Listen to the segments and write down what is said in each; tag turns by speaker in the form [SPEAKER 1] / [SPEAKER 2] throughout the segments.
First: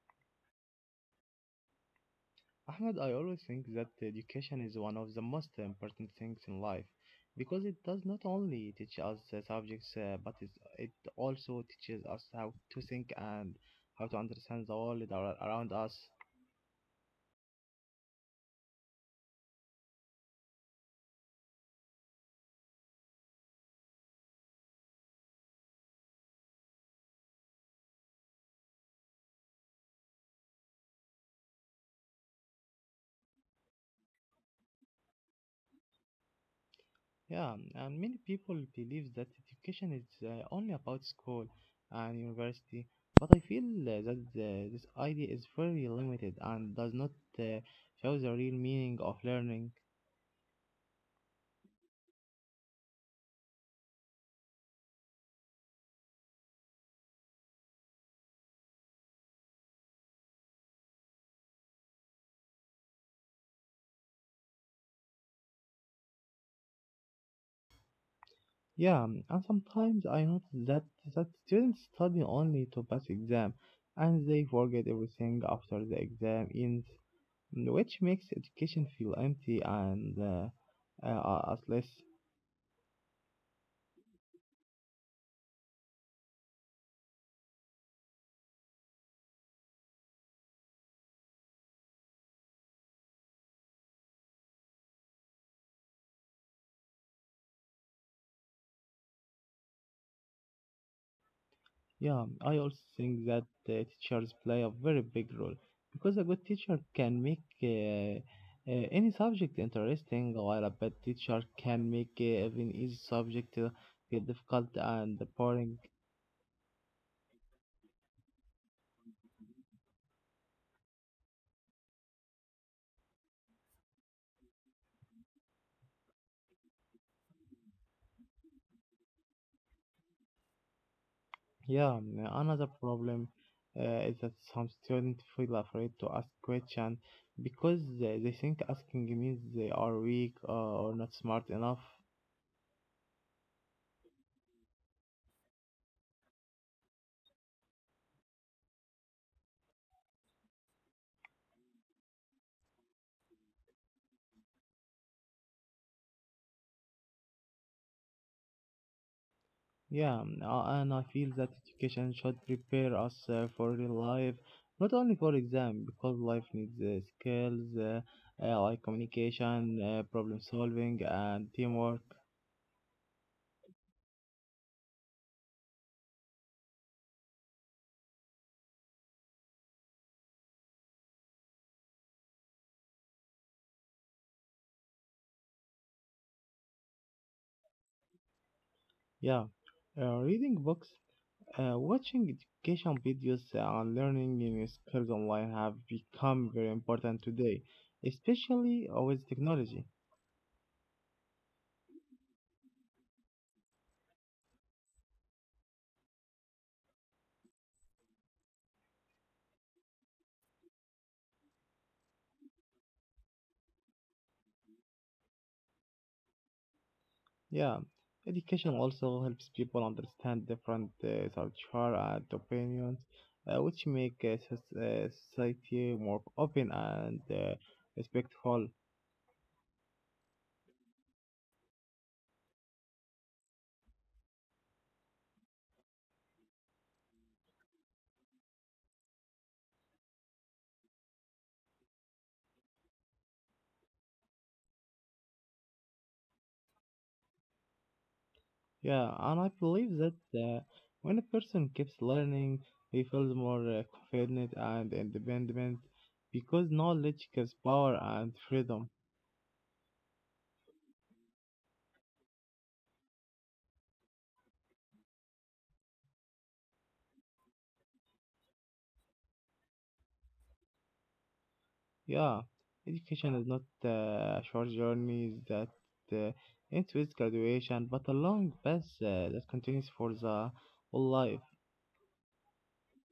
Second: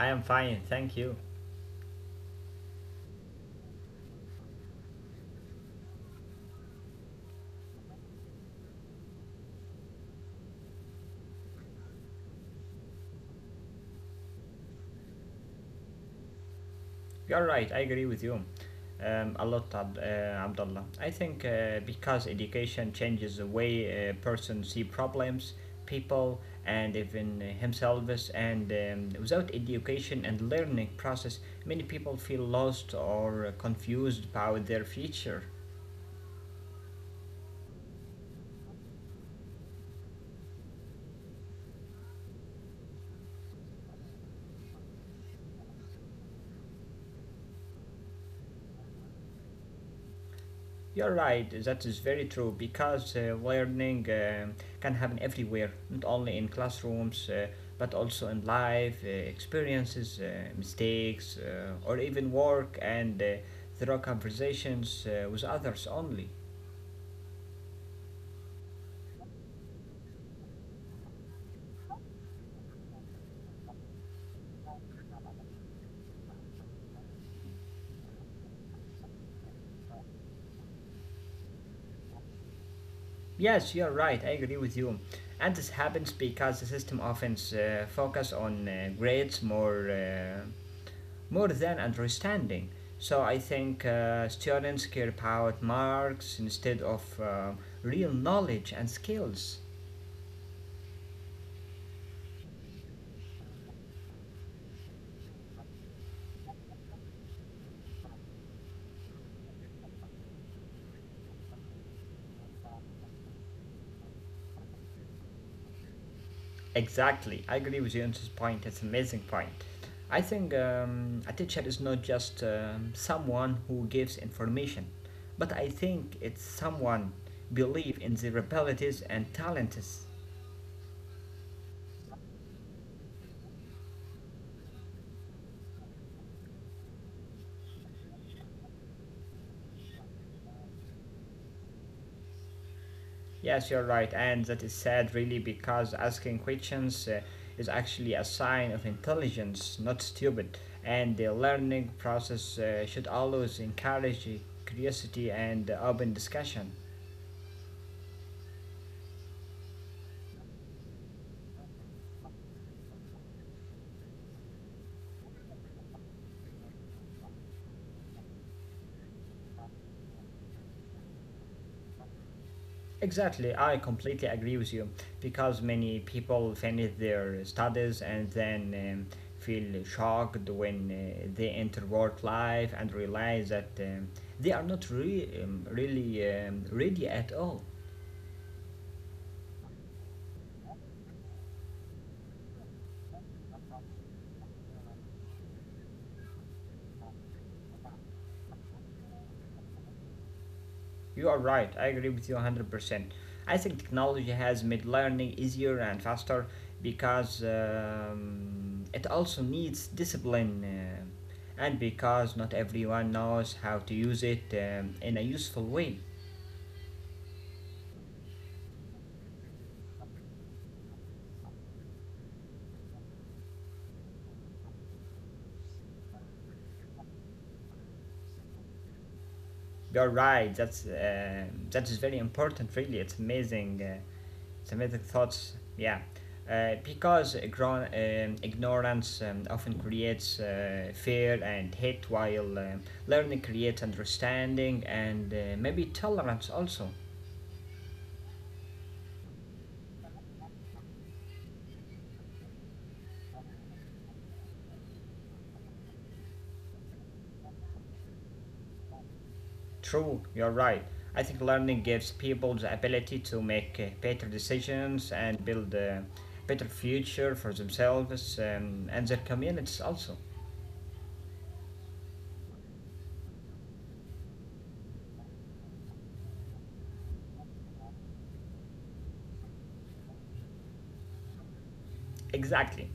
[SPEAKER 1] I am fine, thank you.
[SPEAKER 2] Ahmed, I always think that education is one of the most important things in life because it does not only teach us the subjects but it also teaches us how to think and how to understand the world around us.
[SPEAKER 1] You're right, I agree with you a lot, Abdullah. I think because education changes the way a person see problems, people, and even himself, and without education and learning process, many people feel lost or confused about their future.
[SPEAKER 2] Yeah, and many people believe that education is only about school and university, but I feel that this idea is very limited and does not uh, show the real meaning of learning.
[SPEAKER 1] You're right, that is very true because learning can happen everywhere, not only in classrooms but also in life experiences, mistakes, or even work and through conversations with others only.
[SPEAKER 2] Yeah, and sometimes I notice that students study only to pass exam, and they forget everything after the exam ends, which makes education feel empty and as less.
[SPEAKER 1] Yes, you're right, I agree with you. And this happens because the system often focus on grades more. More than understanding. So I think students care about marks instead of real knowledge and skills.
[SPEAKER 2] Yeah, I also think that teachers play a very big role because a good teacher can make any subject interesting, while a bad teacher can make even easy subject feel difficult and boring.
[SPEAKER 1] Exactly, I agree with you on this point. It's an amazing point. I think a teacher is not just someone who gives information, but I think it's someone believe in their abilities and talents.
[SPEAKER 2] Yeah, another problem is that some students feel afraid to ask questions because they think asking means they are weak or not smart enough.
[SPEAKER 1] Yes, you're right, and that is sad really because asking questions is actually a sign of intelligence, not stupid. And the learning process should always encourage curiosity and open discussion.
[SPEAKER 2] Yeah, and I feel that education should prepare us for real life, not only for exam, because life needs skills like communication, problem solving, and teamwork.
[SPEAKER 1] Exactly, I completely agree with you because many people finish their studies and then feel shocked when they enter work life and realize that they are not re- really ready at all.
[SPEAKER 2] Yeah, reading books, watching education videos, and learning new skills online have become very important today, especially with technology.
[SPEAKER 1] You are right, I agree with you 100%. I think technology has made learning easier and faster because it also needs discipline and because not everyone knows how to use it in a useful way.
[SPEAKER 2] Yeah, education also helps people understand different culture and opinions, which make society more open and respectful.
[SPEAKER 1] You're right, that is very important, really. It's amazing. Semitic thoughts, yeah. Because grown, ignorance often creates fear and hate, while learning creates understanding and maybe tolerance also.
[SPEAKER 2] Yeah, and I believe that when a person keeps learning, he feels more confident and independent because knowledge gives power and freedom.
[SPEAKER 1] True, you're right. I think learning gives people the ability to make better decisions and build a better future for themselves and their communities also.
[SPEAKER 2] Yeah, education is not a short journey that uh, ends with graduation, but a long path that continues for the whole life.
[SPEAKER 1] Exactly.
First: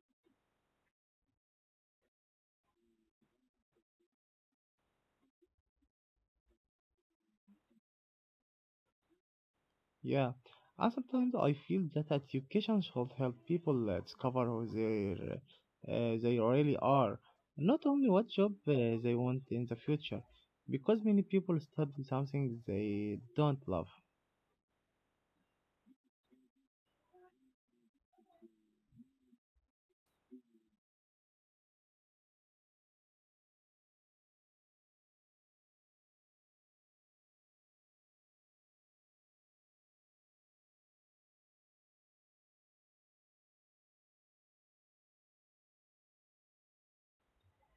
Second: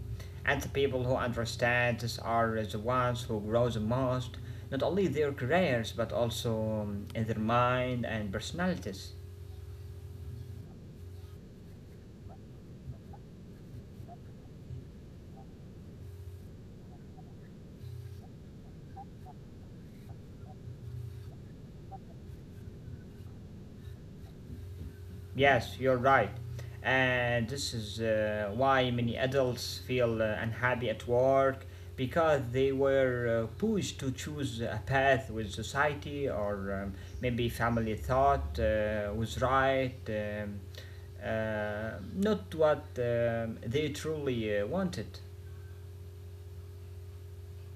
[SPEAKER 1] And the people who understand this are the ones who grow the most, not only their careers, but also in their mind and personalities.
[SPEAKER 2] Yeah, and sometimes I feel that education should help people discover who they really are, not only what job they want in the future, because many people study something they don't love.
[SPEAKER 1] Yes, you're right. And this is why many adults feel unhappy at work because they were pushed to choose a path with society or maybe family thought was right, not what they truly wanted.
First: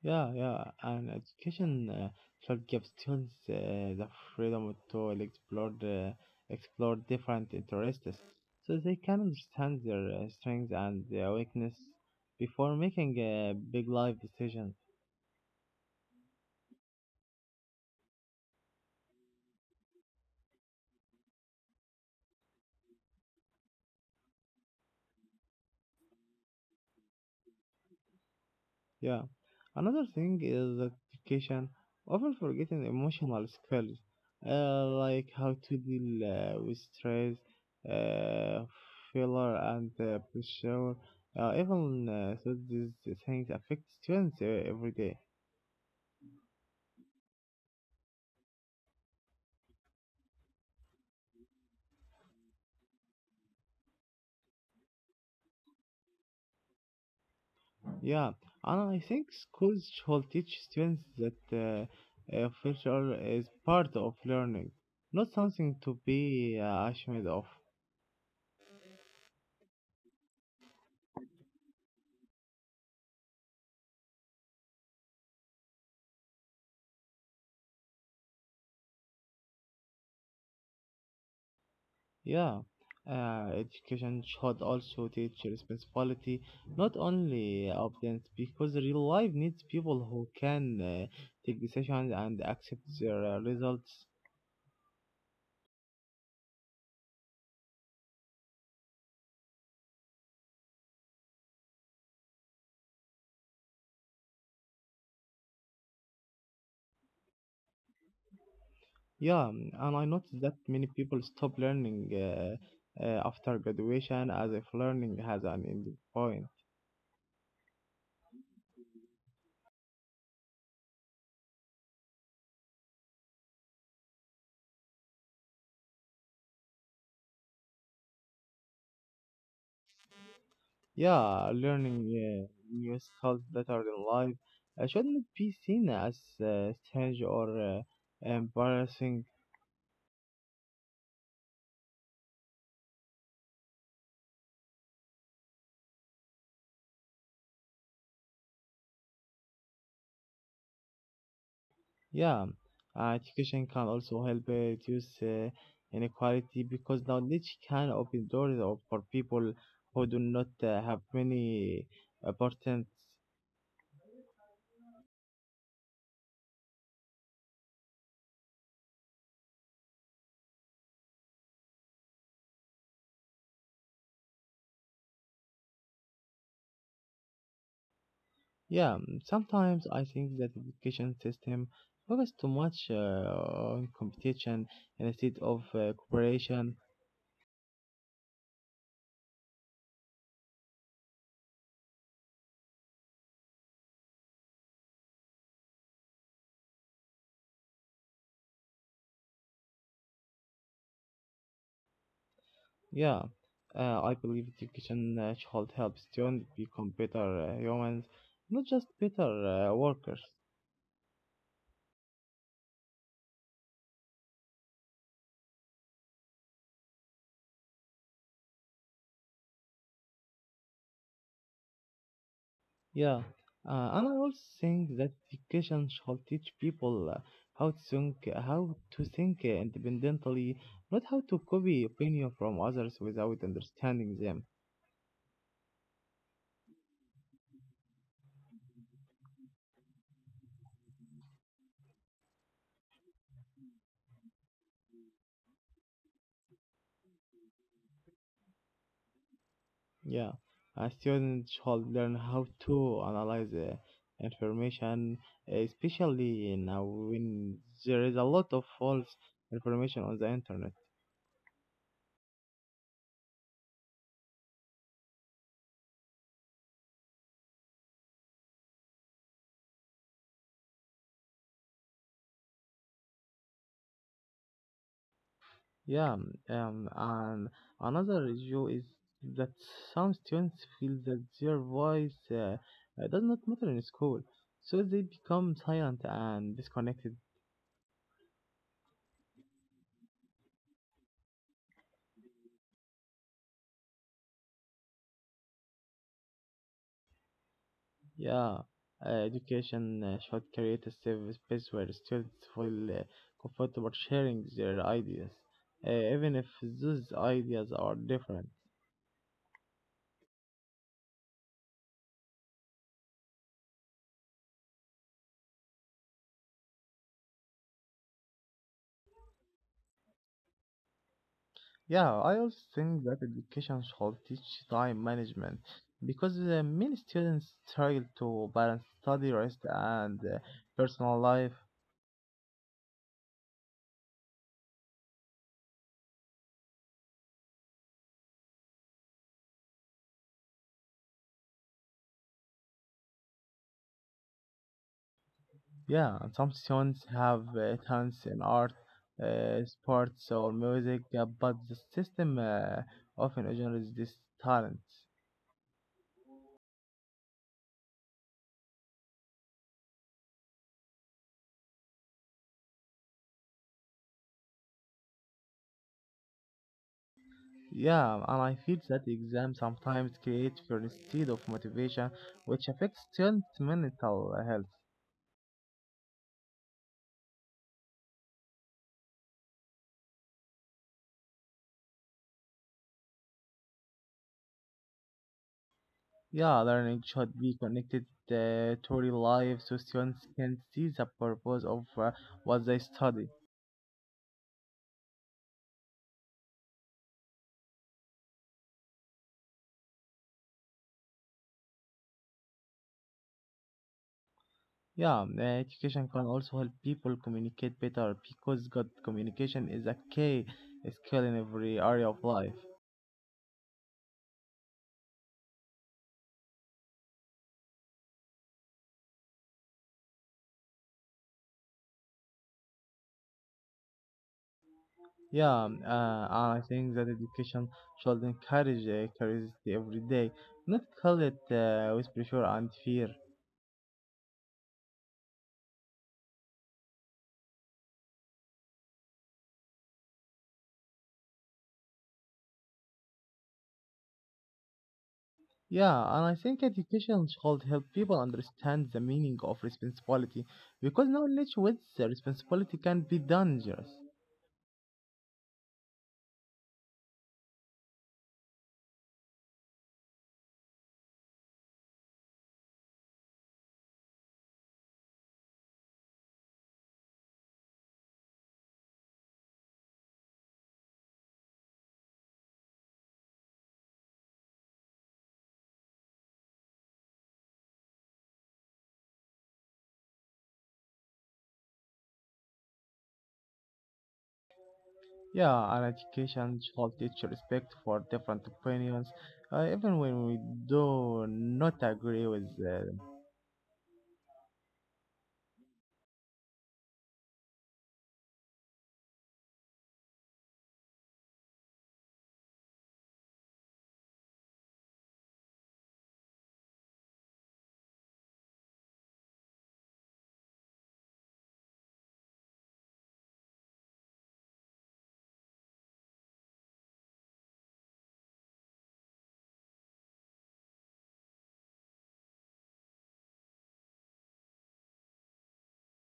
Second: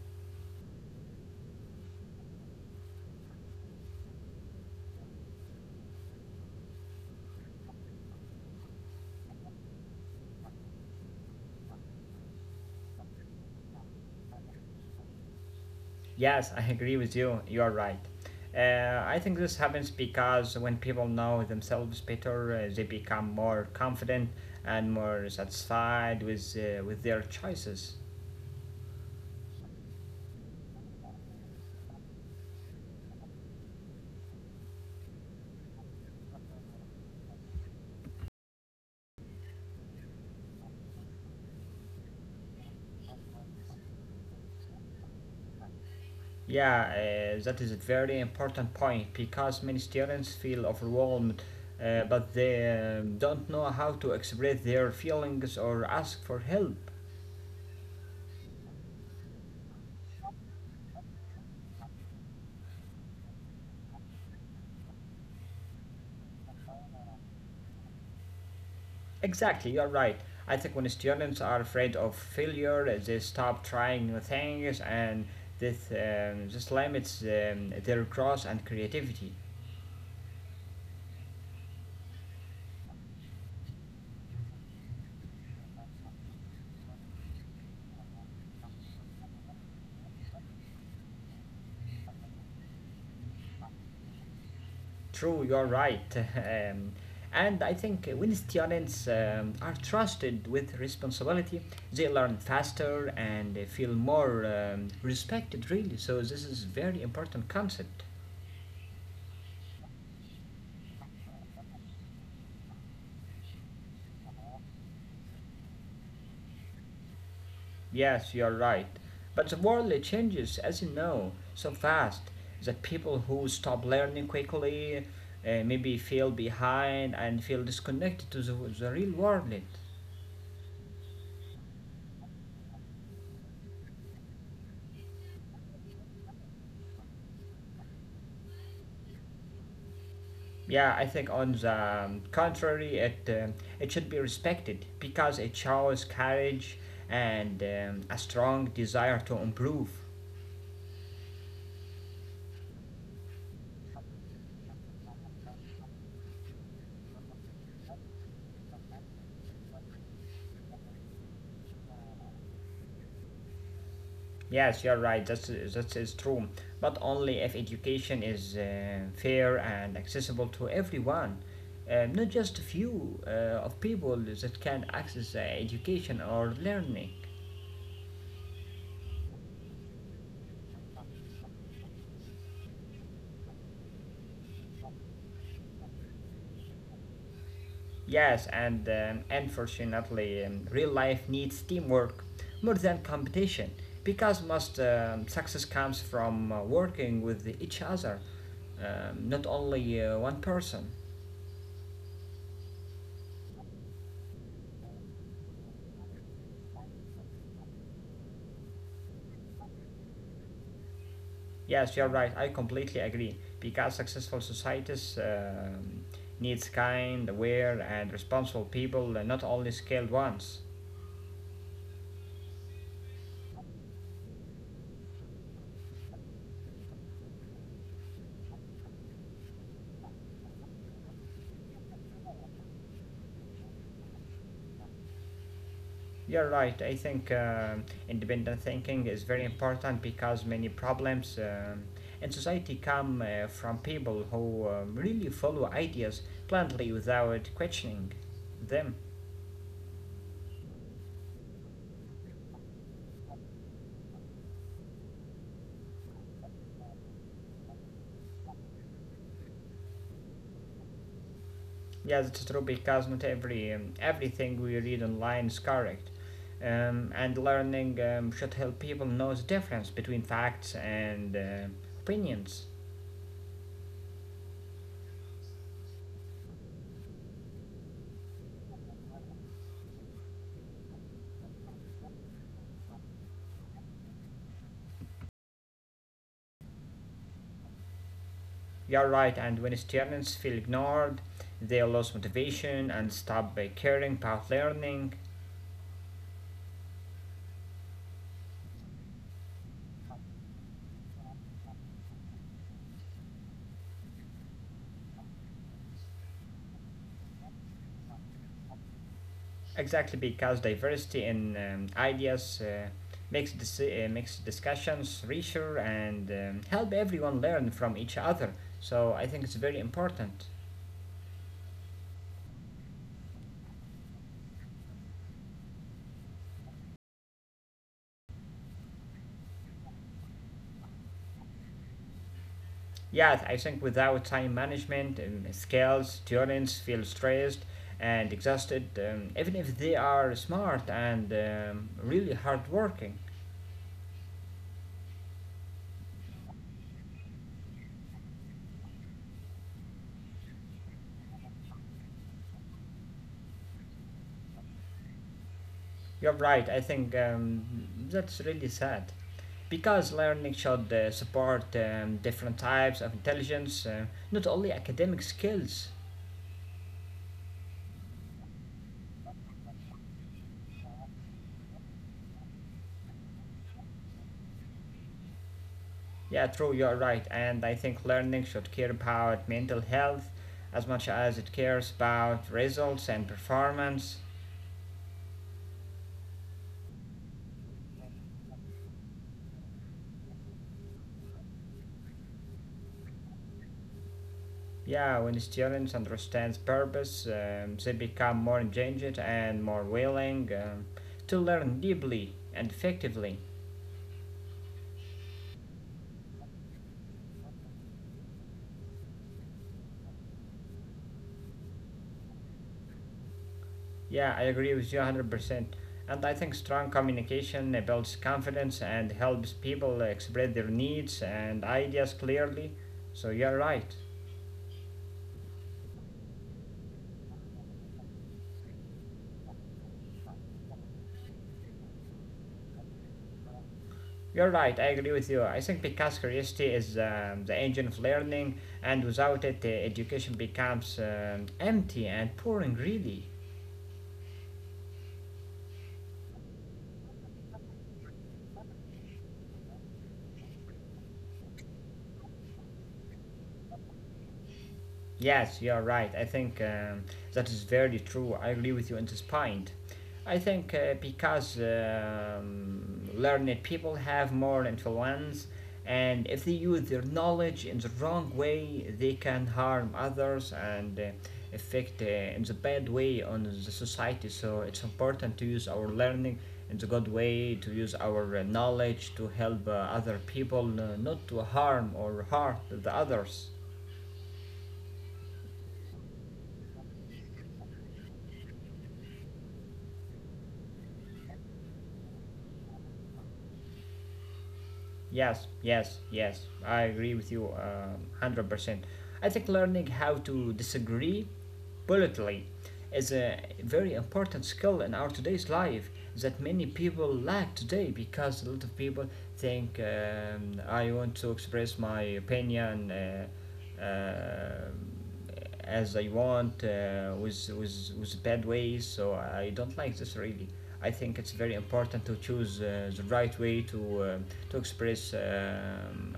[SPEAKER 2] Yeah, yeah, and education should give students the freedom to explore different interests, so they can understand their strengths and their weakness before making big life decisions.
[SPEAKER 1] Yes, I agree with you. You are right. I think this happens because when people know themselves better, they become more confident and more satisfied with their choices.
[SPEAKER 2] Yeah. Another thing is that education often forgetting emotional skills, like how to deal with stress, uh, failure, and pressure. These things affect students every day.
[SPEAKER 1] Yeah, that is a very important point because many students feel overwhelmed, but they don't know how to express their feelings or ask for help.
[SPEAKER 2] Yeah, and I think schools should teach students that failure is part of learning, not something to be ashamed of.
[SPEAKER 1] Exactly, you're right. I think when students are afraid of failure, they stop trying new things, and this limits their growth and creativity.
[SPEAKER 2] Yeah, education should also teach responsibility, not only obedience, because real life needs people who can take decisions and accept their results.
[SPEAKER 1] True, you're right. And I think when students are trusted with responsibility, they learn faster and they feel more respected. Really, so this is very important concept.
[SPEAKER 2] Yeah, and I noticed that many people stop learning after graduation as if learning has an ending point.
[SPEAKER 1] Yes, you're right. But the world it changes, as you know, so fast that people who stop learning quickly maybe feel behind and feel disconnected to the real world.
[SPEAKER 2] Yeah, learning new skills that are in life shouldn't be seen as strange or embarrassing.
[SPEAKER 1] Yeah, I think on the contrary, it should be respected because it shows courage and a strong desire to improve.
[SPEAKER 2] Yeah, education can also help reduce inequality because knowledge can open doors for people who do not have many opportunities.
[SPEAKER 1] Yes, you're right. That is true. But only if education is fair and accessible to everyone, not just a few of people that can access education or learning.
[SPEAKER 2] Yeah, sometimes I think that education system focus too much on competition instead of cooperation.
[SPEAKER 1] Yes, and unfortunately, real life needs teamwork more than competition because most success comes from working with each other, not only one person.
[SPEAKER 2] Yeah, I believe education should help students become better humans, not just better workers.
[SPEAKER 1] Yes, you're right. I completely agree. Because successful societies needs kind, aware, and responsible people, and not only skilled ones.
[SPEAKER 2] Yeah, and I also think that education should teach people how to think independently, not how to copy opinion from others without understanding them.
[SPEAKER 1] You're right. I think independent thinking is very important because many problems in society come from people who really follow ideas blindly without questioning them.
[SPEAKER 2] Yeah, a student should learn how to analyze information, especially now when there is a lot of false information on the internet.
[SPEAKER 1] Yes, it's true because not every everything we read online is correct, and learning should help people know the difference between facts and opinions.
[SPEAKER 2] Yeah, and another issue is that some students feel that their voice does not matter in school, so they become silent and disconnected.
[SPEAKER 1] You're right, and when students feel ignored, they lose motivation and stop caring about learning.
[SPEAKER 2] Yeah, education should create a safe space where students feel comfortable sharing their ideas, even if those ideas are different.
[SPEAKER 1] Exactly because diversity in ideas makes makes discussions richer and help everyone learn from each other. So I think it's very important.
[SPEAKER 2] Yeah, I also think that education should teach time management because many students struggle to balance study, rest, and personal life.
[SPEAKER 1] Yeah, I think without time management, skills, students feel stressed and exhausted, even if they are smart and really hardworking.
[SPEAKER 2] Yeah, and some students have talents in art, sports, or music, but the system often ignores these talents.
[SPEAKER 1] You're right, I think that's really sad. Because learning should support different types of intelligence, not only academic skills.
[SPEAKER 2] Yeah, and I feel that exams sometimes create fear instead of motivation, which affects students' mental health.
[SPEAKER 1] Yeah, true, you're right. And I think learning should care about mental health as much as it cares about results and performance.
[SPEAKER 2] Yeah, learning should be connected to real life so students can see the purpose of what they study.
[SPEAKER 1] Yeah, when students understands purpose, they become more engaged and more willing to learn deeply and effectively.
[SPEAKER 2] Yeah, education can also help people communicate better because good communication is a key skill in every area of life.
[SPEAKER 1] Yeah, I agree with you 100%. And I think strong communication builds confidence and helps people express their needs and ideas clearly. So you're right.
[SPEAKER 2] Yeah, I think that education should encourage curiosity every day, not call it with pressure and fear.
[SPEAKER 1] You're right, I agree with you. I think because curiosity is the engine of learning, and without it, education becomes empty and boring, really.
[SPEAKER 2] Yeah, and I think education should help people understand the meaning of responsibility because knowledge with the responsibility can be dangerous.
[SPEAKER 1] Yes, you're right. I think that is very true. I agree with you on this point. I think because learned people have more influence, and if they use their knowledge in the wrong way, they can harm others and affect in the bad way on the society. So it's important to use our learning in the good way, to use our knowledge to help other people, not to harm or hurt the others.
[SPEAKER 2] Yeah, and education should teach respect for different opinions, even when we do not agree with them.
[SPEAKER 1] Yes. I agree with you 100%. I think learning how to disagree politely is a very important skill in our today's life that many people lack today because a lot of people think I want to express my opinion uh, as I want with, with bad ways, so I don't like this really. I think it's very important to choose the right way to express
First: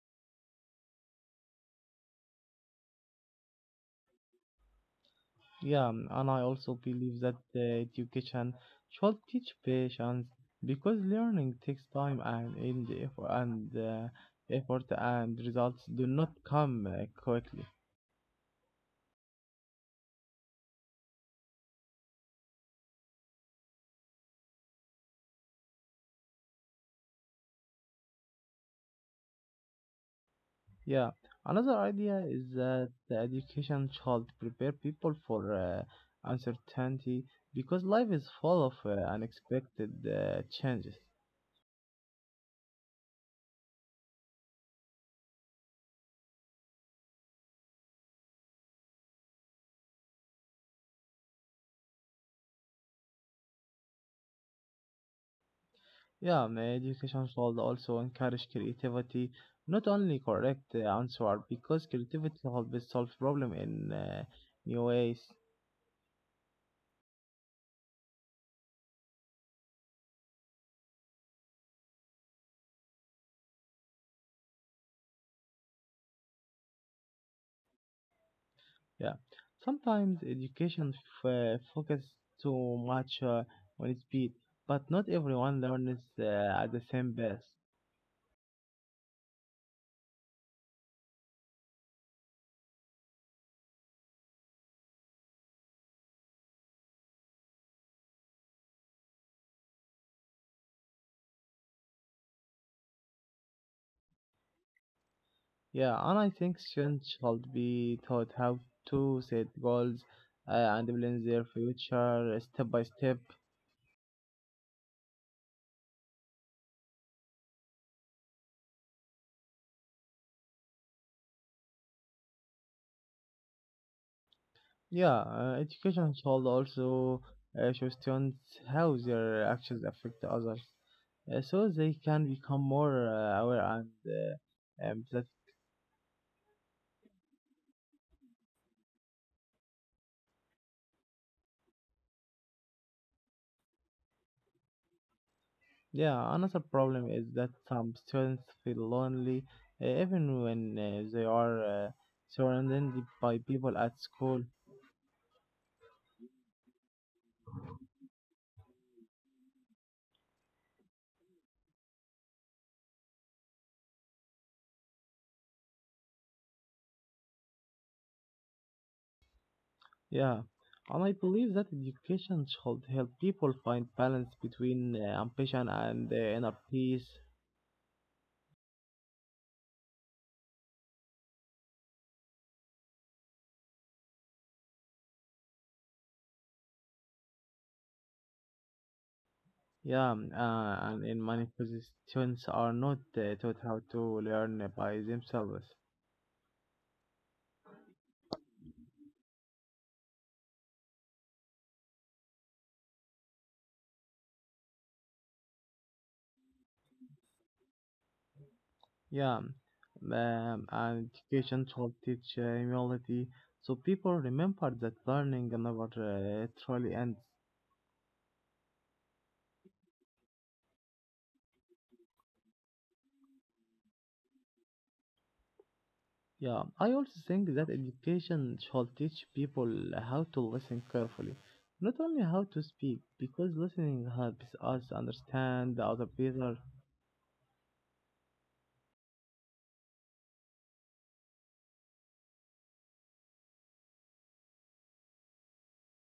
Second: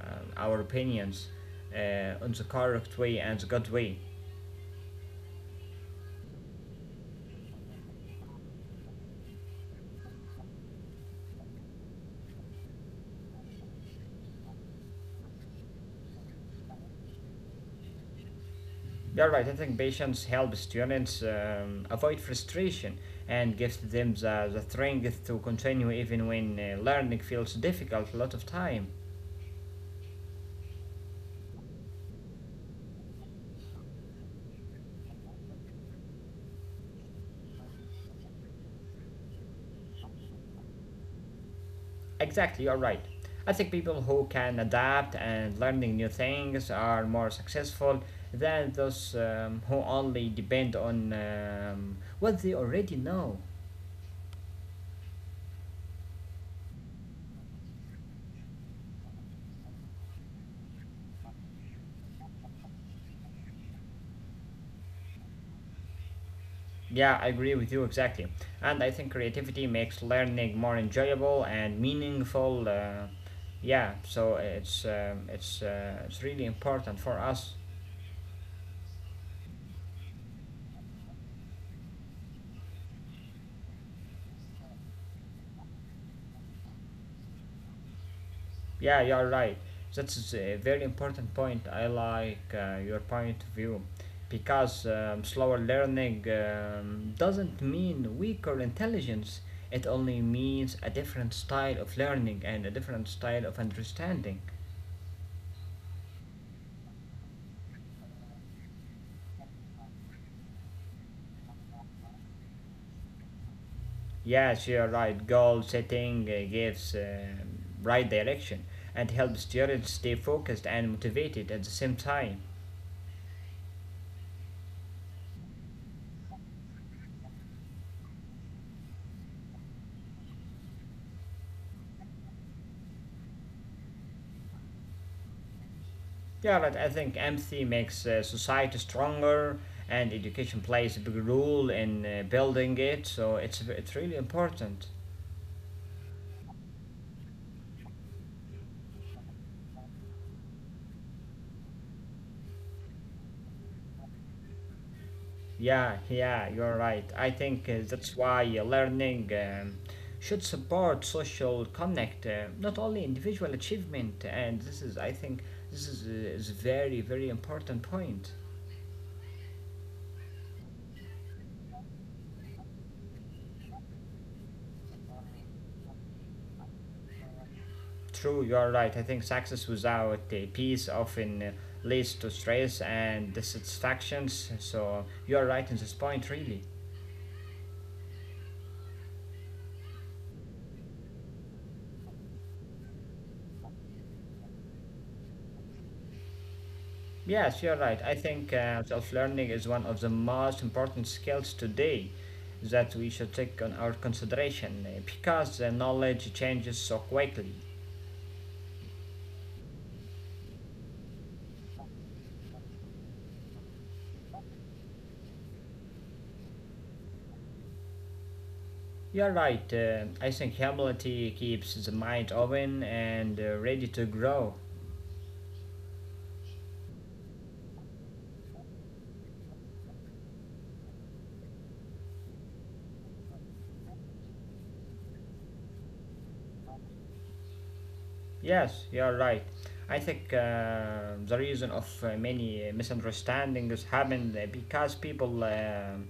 [SPEAKER 1] uh, our opinions on the correct way and the good way.
[SPEAKER 2] Yeah, and I also believe that education should teach patience because learning takes time and effort and results do not come quickly.
[SPEAKER 1] You're right. I think patience helps students avoid frustration and gives them the strength to continue even when learning feels difficult a lot of time.
[SPEAKER 2] Yeah, another idea is that the education should prepare people for uncertainty because life is full of unexpected changes.
[SPEAKER 1] Exactly, you're right. I think people who can adapt and learning new things are more successful than those who only depend on what they already know.
[SPEAKER 2] Yeah, and education should also encourage creativity, not only correct answer because creativity helps solve problem in new ways.
[SPEAKER 1] Yeah, I agree with you exactly. And I think creativity makes learning more enjoyable and meaningful. Yeah, so it's really important for us.
[SPEAKER 2] Yeah, sometimes education focus too much on speed, but not everyone learns at the same pace.
[SPEAKER 1] Yeah, you're right. That's a very important point. I like your point of view because slower learning doesn't mean weaker intelligence. It only means a different style of learning and a different style of understanding.
[SPEAKER 2] Yeah, and I think students should be taught how to set goals and plan their future step by step.
[SPEAKER 1] Yes, you're right. Goal setting gives right direction and helps students stay focused and motivated at the same time.
[SPEAKER 2] Yeah, education should also show students how their actions affect others, so they can become more aware and that.
[SPEAKER 1] Yeah, right. I think empathy makes society stronger, and education plays a big role in building it. So it's really important.
[SPEAKER 2] Yeah, another problem is that some students feel lonely even when they are surrounded by people at school.
[SPEAKER 1] Yeah, yeah, you're right. I think that's why learning should support social connect, not only individual achievement. And this is, I think, this is very, very important point.
[SPEAKER 2] Yeah, and I believe that education should help people find balance between ambition and inner peace.
[SPEAKER 1] True, you are right. I think success without peace often leads to stress and dissatisfactions. So you are right in this point, really.
[SPEAKER 2] Yeah, and in many places, students are not taught how to learn by themselves.
[SPEAKER 1] Yes, you're right. I think self learning is one of the most important skills today that we should take on our consideration because knowledge changes so quickly.
[SPEAKER 2] Yeah, and education should teach humility so people remember that learning never truly ends.
[SPEAKER 1] You're right. I think humility keeps the mind open and ready to grow.
[SPEAKER 2] Yeah, I also think that education should teach people how to listen carefully, not only how to speak, because listening helps us understand the other better.
[SPEAKER 1] Yes, you're right. I think the reason of many misunderstandings happen because people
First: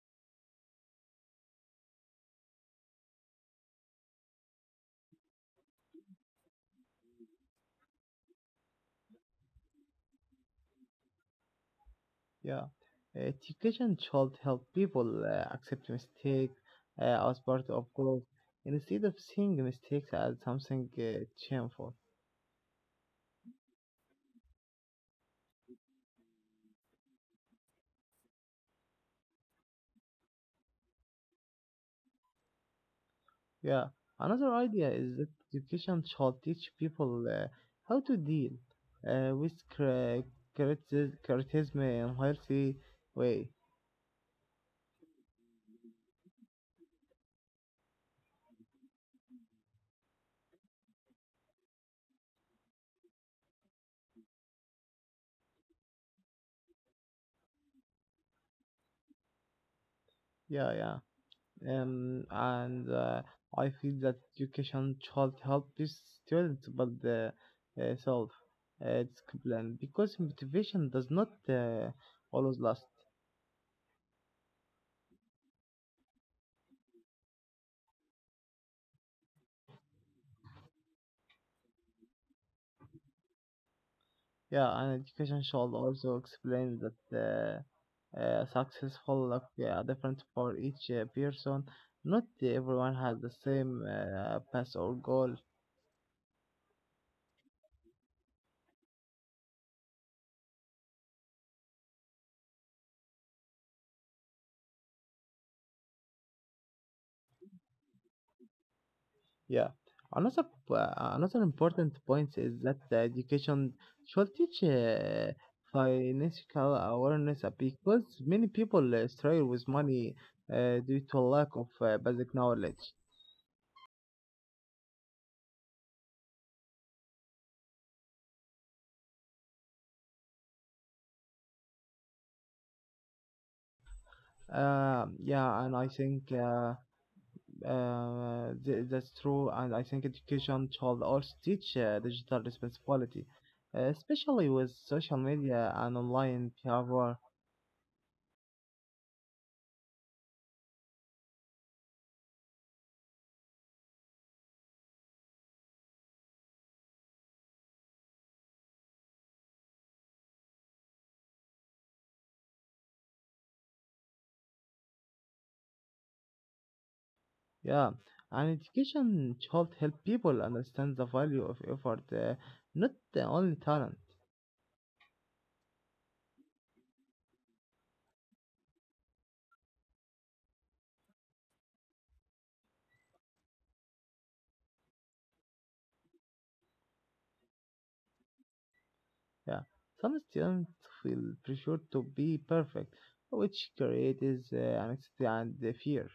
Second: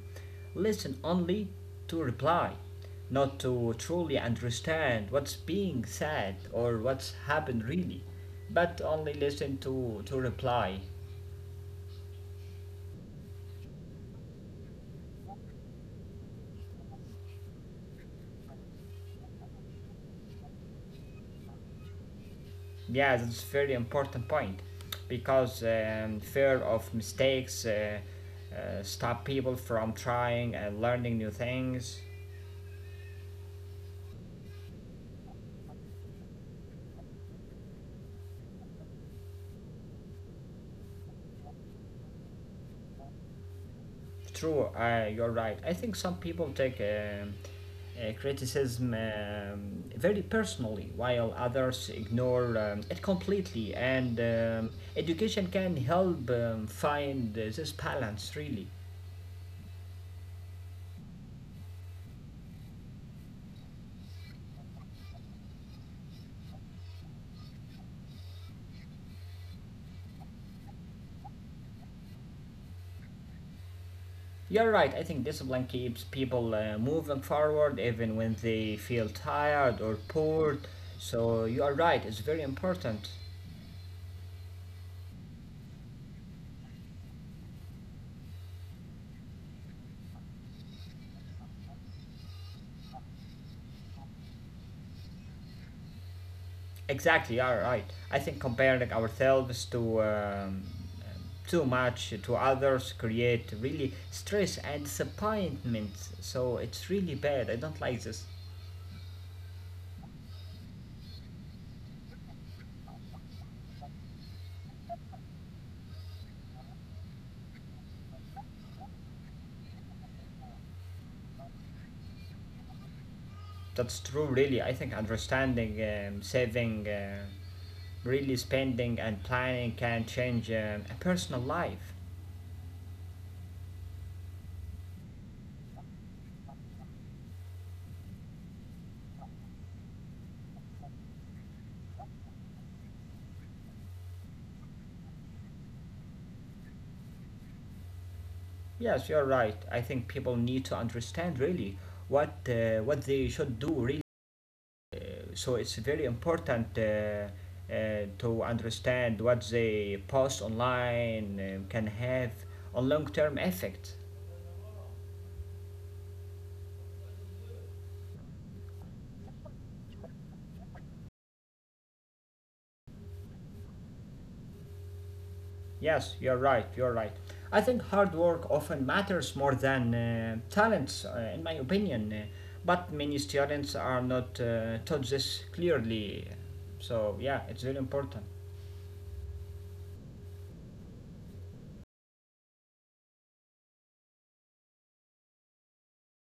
[SPEAKER 1] listen only to reply, not to truly understand what's being said or what's happened really, but only listen to reply.
[SPEAKER 2] Yeah, education should help people accept mistakes as part of growth instead of seeing mistakes as something shameful.
[SPEAKER 1] Yeah, that's very important point because fear of mistakes stop people from trying and learning new things.
[SPEAKER 2] Yeah, another idea is that education should teach people how to deal with criticism in a healthy way.
[SPEAKER 1] True, you're right. I think some people take criticism very personally, while others ignore it completely. And education can help find this balance, really.
[SPEAKER 2] Yeah, yeah. And I feel that education should help these students build the self discipline because motivation does not always last.
[SPEAKER 1] You're right. I think discipline keeps people moving forward even when they feel tired or bored. So you are right. It's very important.
[SPEAKER 2] Yeah, and education should also explain that successful look different for each person. Not everyone has the same path or goal.
[SPEAKER 1] Exactly, you are right. I think comparing like, ourselves to too much to others create really stress and disappointment. So it's really bad. I don't like this.
[SPEAKER 2] Yeah. Another another important point is that the education should teach financial awareness because many people struggle with money due to a lack of basic knowledge.
[SPEAKER 1] That's true, really. I think understanding, saving, really spending and planning can change a personal life.
[SPEAKER 2] Yeah, and I think. Th- That's true, and I think education should also teach digital responsibility, especially with social media and online behavior.
[SPEAKER 1] Yes, you're right. I think people need to understand really what they should do really. So it's very important to understand what they post online can have on long term effect.
[SPEAKER 2] Yeah, and education should help people understand the value of effort, not the only talent.
[SPEAKER 1] Yes, you're right. I think hard work often matters more than talents, in my opinion, but many students are not taught this clearly. So, yeah, it's very important.
[SPEAKER 2] Yeah, some students feel pressure to be perfect, which creates anxiety and the fear.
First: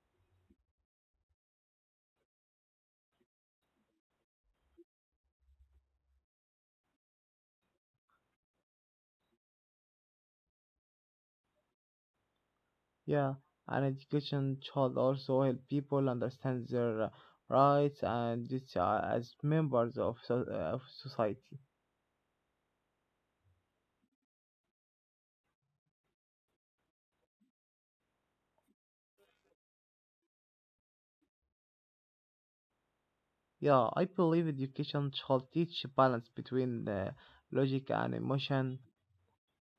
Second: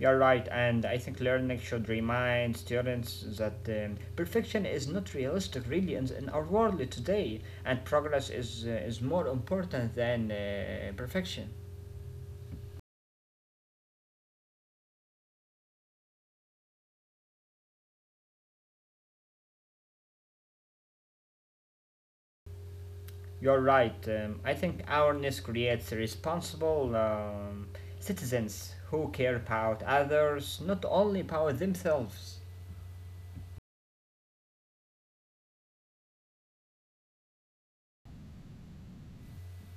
[SPEAKER 1] You're right, and I think learning should remind students that perfection is not realistic really in our world today, and progress is more important than perfection.
[SPEAKER 2] Yeah, and education should also help people understand their rights and duties as members of society.
[SPEAKER 1] You're right, I think awareness creates responsible citizens who care about others, not only about themselves.
[SPEAKER 2] Yeah, I believe education should teach balance between logic and emotion.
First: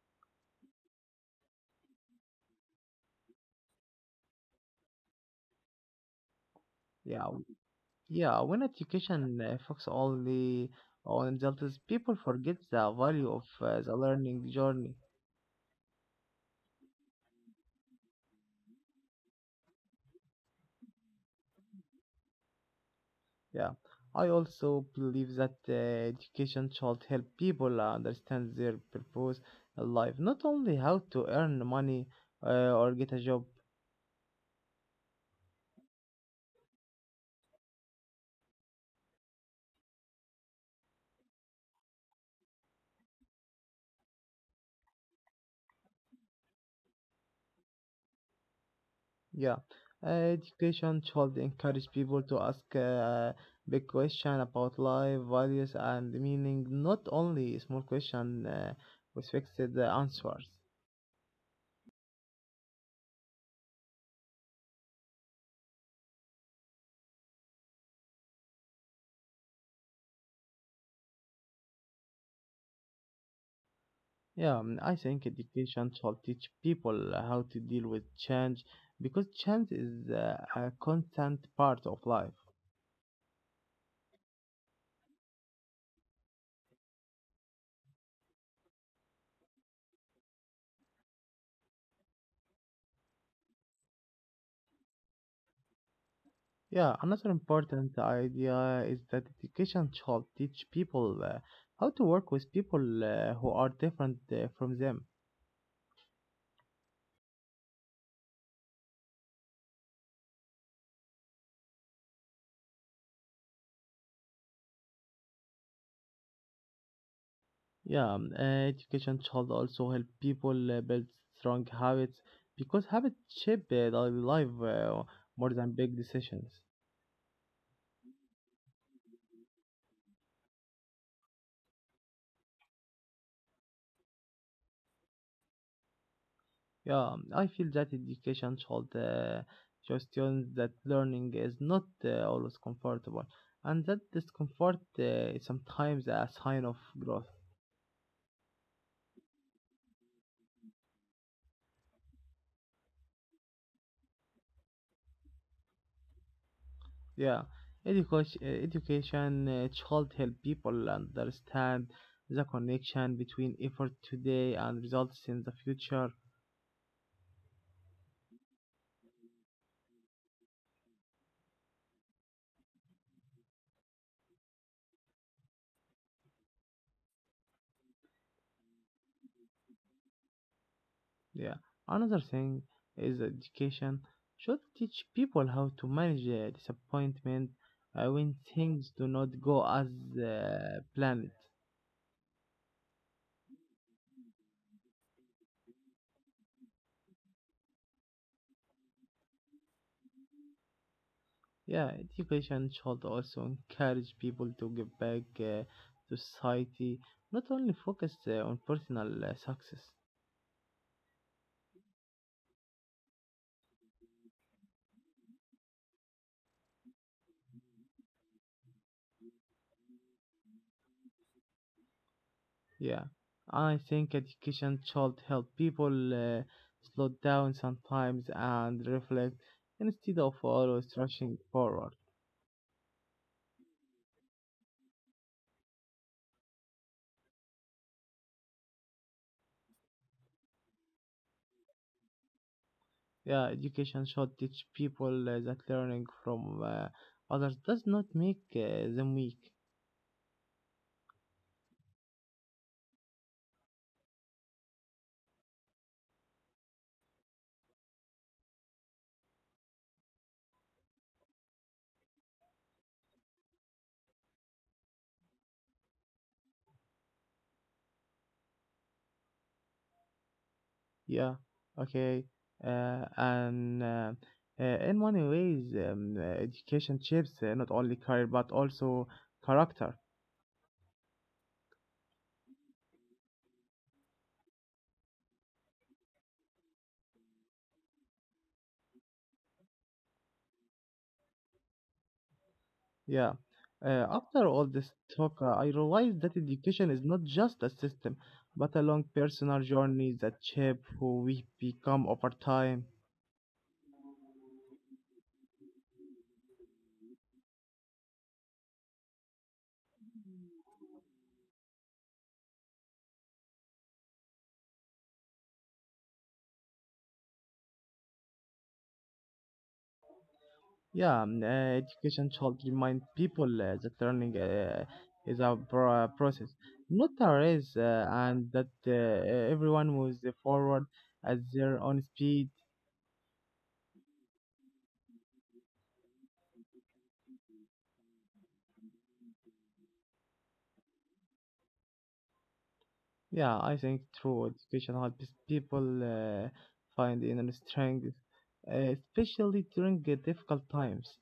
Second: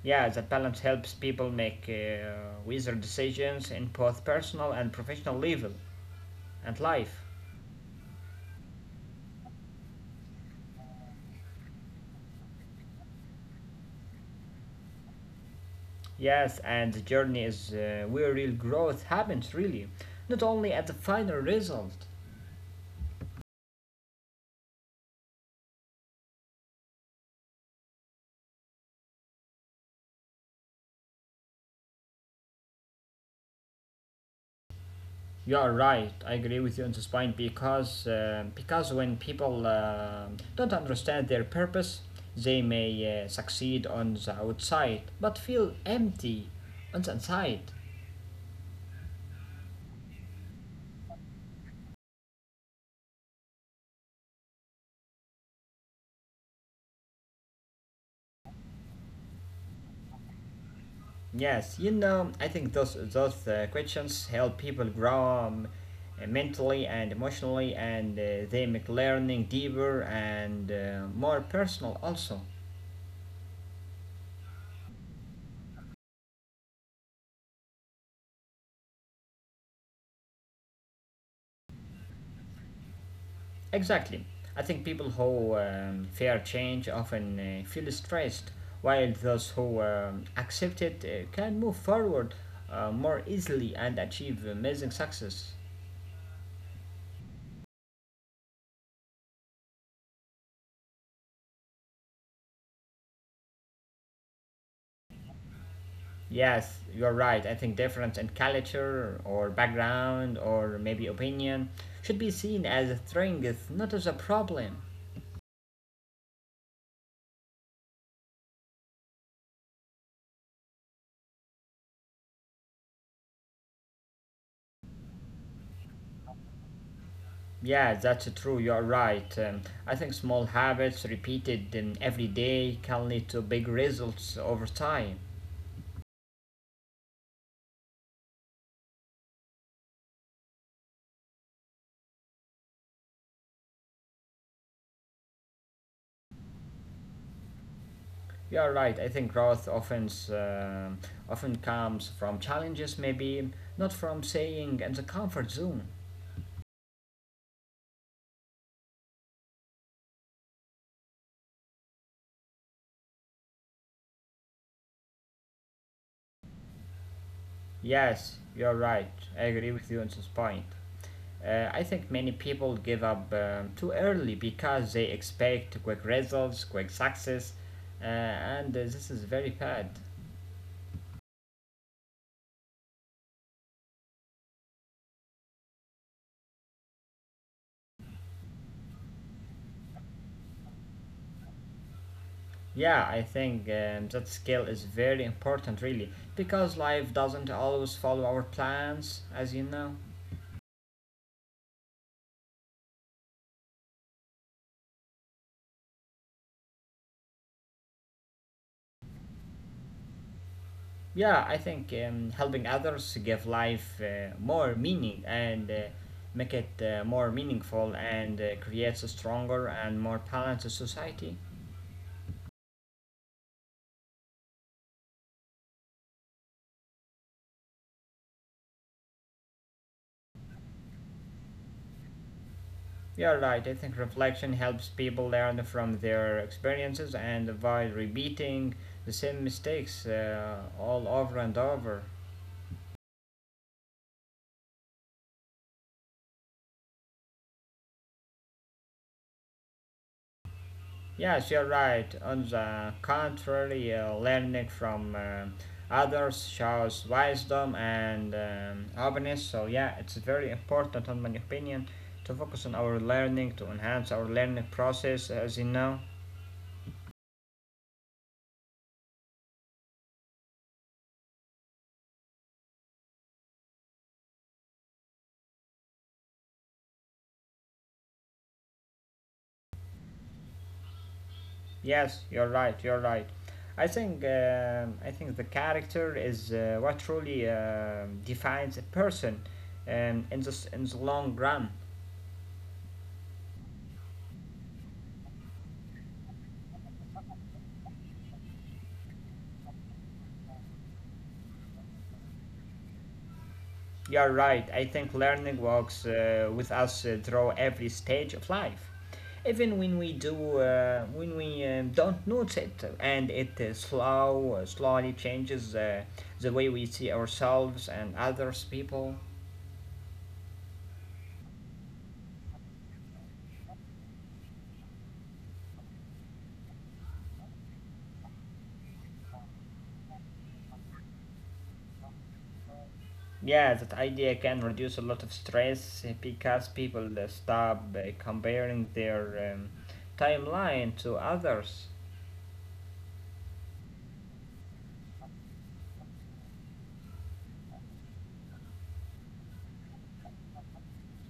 [SPEAKER 1] Yeah, that balance helps people make wiser decisions in both personal and professional level and
[SPEAKER 2] Yeah,
[SPEAKER 1] life.
[SPEAKER 2] w- yeah. When education focuses only on results, people forget the value of the learning journey.
[SPEAKER 1] Yes, and the journey is where real growth happens, really, not only at the final result.
[SPEAKER 2] Yeah, I also believe that education should help people understand their purpose in life, not only how to earn money or get a job.
[SPEAKER 1] You are right. I agree with you on this point because when people don't understand their purpose, they may succeed on the outside but feel empty on the inside.
[SPEAKER 2] Yeah, uh, education should encourage people to ask big question about life, values, and meaning, not only small question with fixed answers.
[SPEAKER 1] Yes, you know, I think those questions help people grow mentally and emotionally, and they make learning deeper and more personal also.
[SPEAKER 2] Yeah, I think education should teach people how to deal with change because change is a constant part of life.
[SPEAKER 1] Exactly. I think people who fear change often feel stressed, while those who accept it can move forward more easily and achieve amazing success.
[SPEAKER 2] Yeah, another important idea is that education should teach people how to work with people who are different from them.
[SPEAKER 1] Yes, you're right. I think difference in culture or background or maybe opinion should be seen as a strength, not as a problem.
[SPEAKER 2] Yeah, education should also help people build strong habits because habits shape daily life more than big decisions.
[SPEAKER 1] Yeah, that's true. You're right. I think small habits repeated every day can lead to big results over time.
[SPEAKER 2] Yeah, I feel that education should show students that learning is not always comfortable and that discomfort is sometimes a sign of growth.
[SPEAKER 1] You are right. I think growth often comes from challenges, maybe not from staying in the comfort zone.
[SPEAKER 2] Yeah, education should help people understand the connection between effort today and results in the future.
[SPEAKER 1] Yes, you are right. I agree with you on this point. I think many people give up too early because they expect quick results, quick success, and this is very bad.
[SPEAKER 2] Yeah, another thing is education should teach people how to manage disappointment when things do not go as planned.
[SPEAKER 1] Yeah, I think that skill is very important, really, because life doesn't always follow our plans, as you know.
[SPEAKER 2] Yeah, education should also encourage people to give back to society, not only focus on personal success.
[SPEAKER 1] Yeah, I think helping others give life more meaning and make it more meaningful and creates a stronger and more balanced society.
[SPEAKER 2] Yeah, I think education should help people slow down sometimes and reflect instead of always rushing forward.
[SPEAKER 1] You're right, I think reflection helps people learn from their experiences and avoid repeating the same mistakes all over and over.
[SPEAKER 2] Yeah, education should teach people that learning from others does not make them weak.
[SPEAKER 1] Yes, you're right. On the contrary, learning from others shows wisdom and openness. So, yeah, it's very important, in my opinion, to focus on our learning, to enhance our learning process, as you know.
[SPEAKER 2] Yeah, okay. And In many ways, education shapes not only career but also character.
[SPEAKER 1] Yes, you're right. I think the character is what truly defines a person in the long run.
[SPEAKER 2] Yeah. After all this talk, I realized that education is not just a system, but a long personal journey that shape who we become over time.
[SPEAKER 1] You're right. I think learning walks with us through every stage of life, even when we don't notice it, and it slowly changes the way we see ourselves and others people.
[SPEAKER 2] Yeah, education should remind people that learning is a process, not a race, and that everyone moves forward at their own speed.
[SPEAKER 1] Yeah, that idea can reduce a lot of stress because people stop comparing their timeline to others.
[SPEAKER 2] Yeah, I think true education helps people find inner strength, especially during difficult times.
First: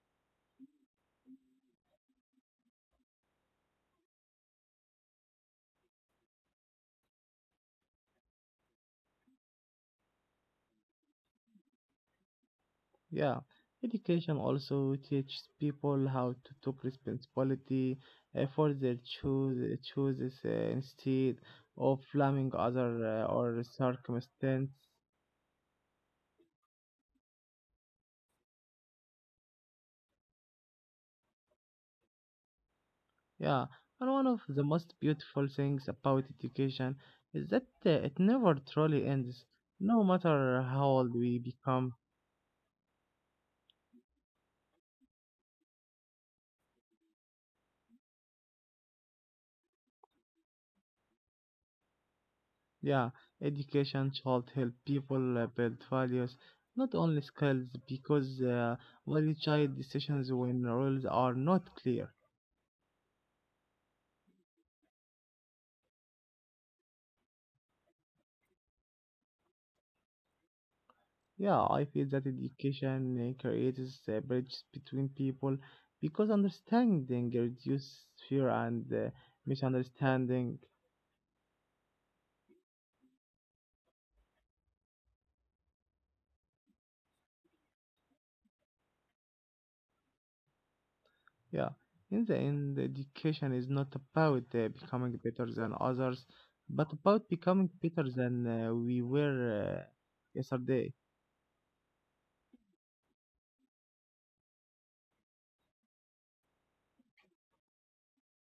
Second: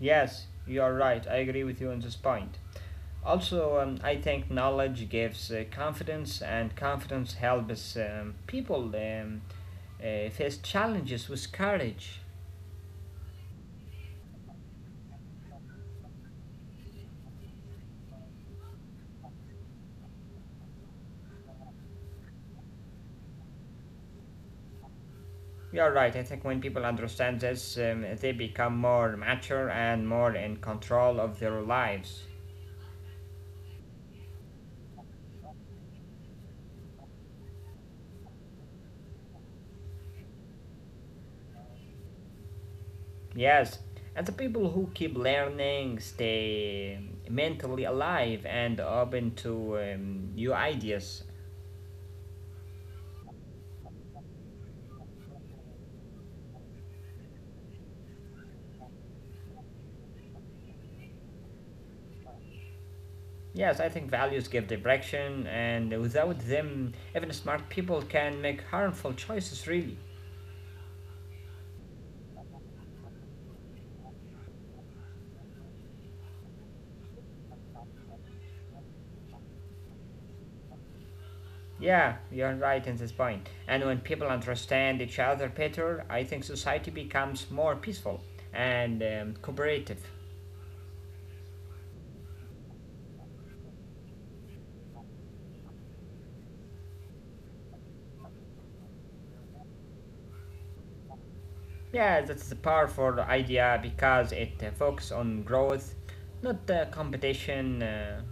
[SPEAKER 1] Yes, you are right. I agree with you on this point. Also, I think knowledge gives confidence, and confidence helps people face challenges with courage.
[SPEAKER 2] Yeah, education also teaches people how to take responsibility for their choices instead of blaming other or circumstance.
[SPEAKER 1] You're right. I think when people understand this, they become more mature and more in control of their lives.
[SPEAKER 2] Yeah, and one of the most beautiful things about education is that it never truly ends, no matter how old we become.
[SPEAKER 1] Yes, and the people who keep learning stay mentally alive and open to new ideas.
[SPEAKER 2] Yeah, education should help people build values, not only skills, because only child decisions when rules are not clear.
[SPEAKER 1] Yes, I think values give direction, and without them, even smart people can make harmful choices, really.
[SPEAKER 2] Yeah, I feel that education creates a bridge between people because understanding reduces fear and misunderstanding.
[SPEAKER 1] Yeah, you're right in this point. And when people understand each other better, I think society becomes more peaceful and cooperative.
[SPEAKER 2] Yeah, in the end, education is not about becoming better than others, but about becoming better than we were yesterday.
[SPEAKER 1] Yeah, that's a powerful idea because it focuses on growth, not competition.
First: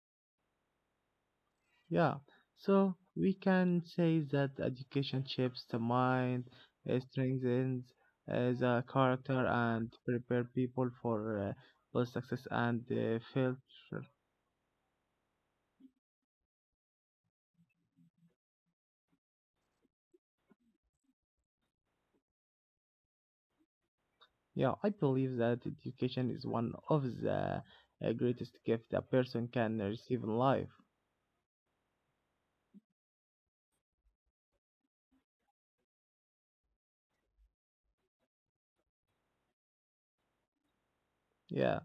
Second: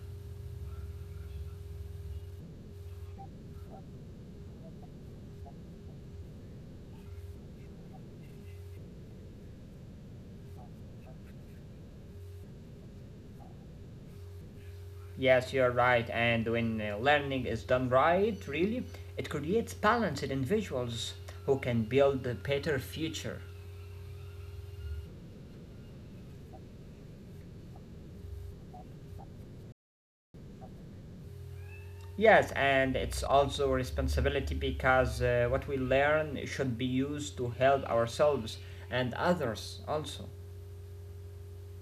[SPEAKER 2] Yeah, so we can say that education shapes the mind, strengthens the character, and prepare people for both success and failure.
[SPEAKER 1] Yes, you're right, and when learning is done right, really, it creates balanced individuals who can build a better future.
[SPEAKER 2] Yeah, I believe that education is one of the greatest gift a person can receive in life.
[SPEAKER 1] Yes, and it's also a responsibility because what we learn should be used to help ourselves and others also.
[SPEAKER 2] Yeah.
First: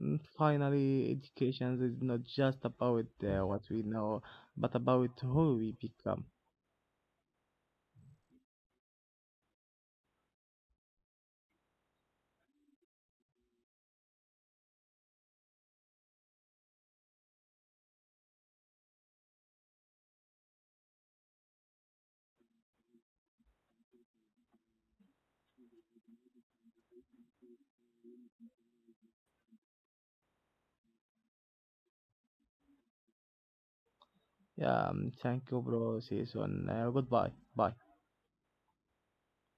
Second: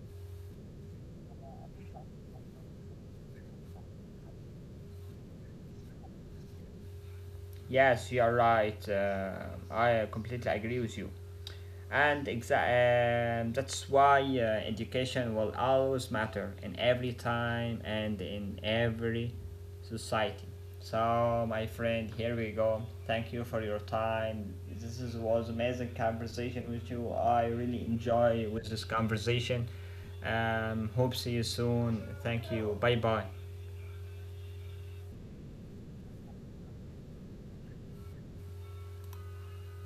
[SPEAKER 2] Finally, education is not just about what we know, but about who we become.
[SPEAKER 1] Yes, you are right. I completely agree with you. And that's why education will always matter in every time and in every society. So, my friend, here we go. Thank you for your time. Was amazing conversation with you. I really enjoy with this conversation. Hope see you soon. Thank you. Bye bye.
[SPEAKER 2] Yeah, thank you, bro. See you soon. Goodbye. Bye.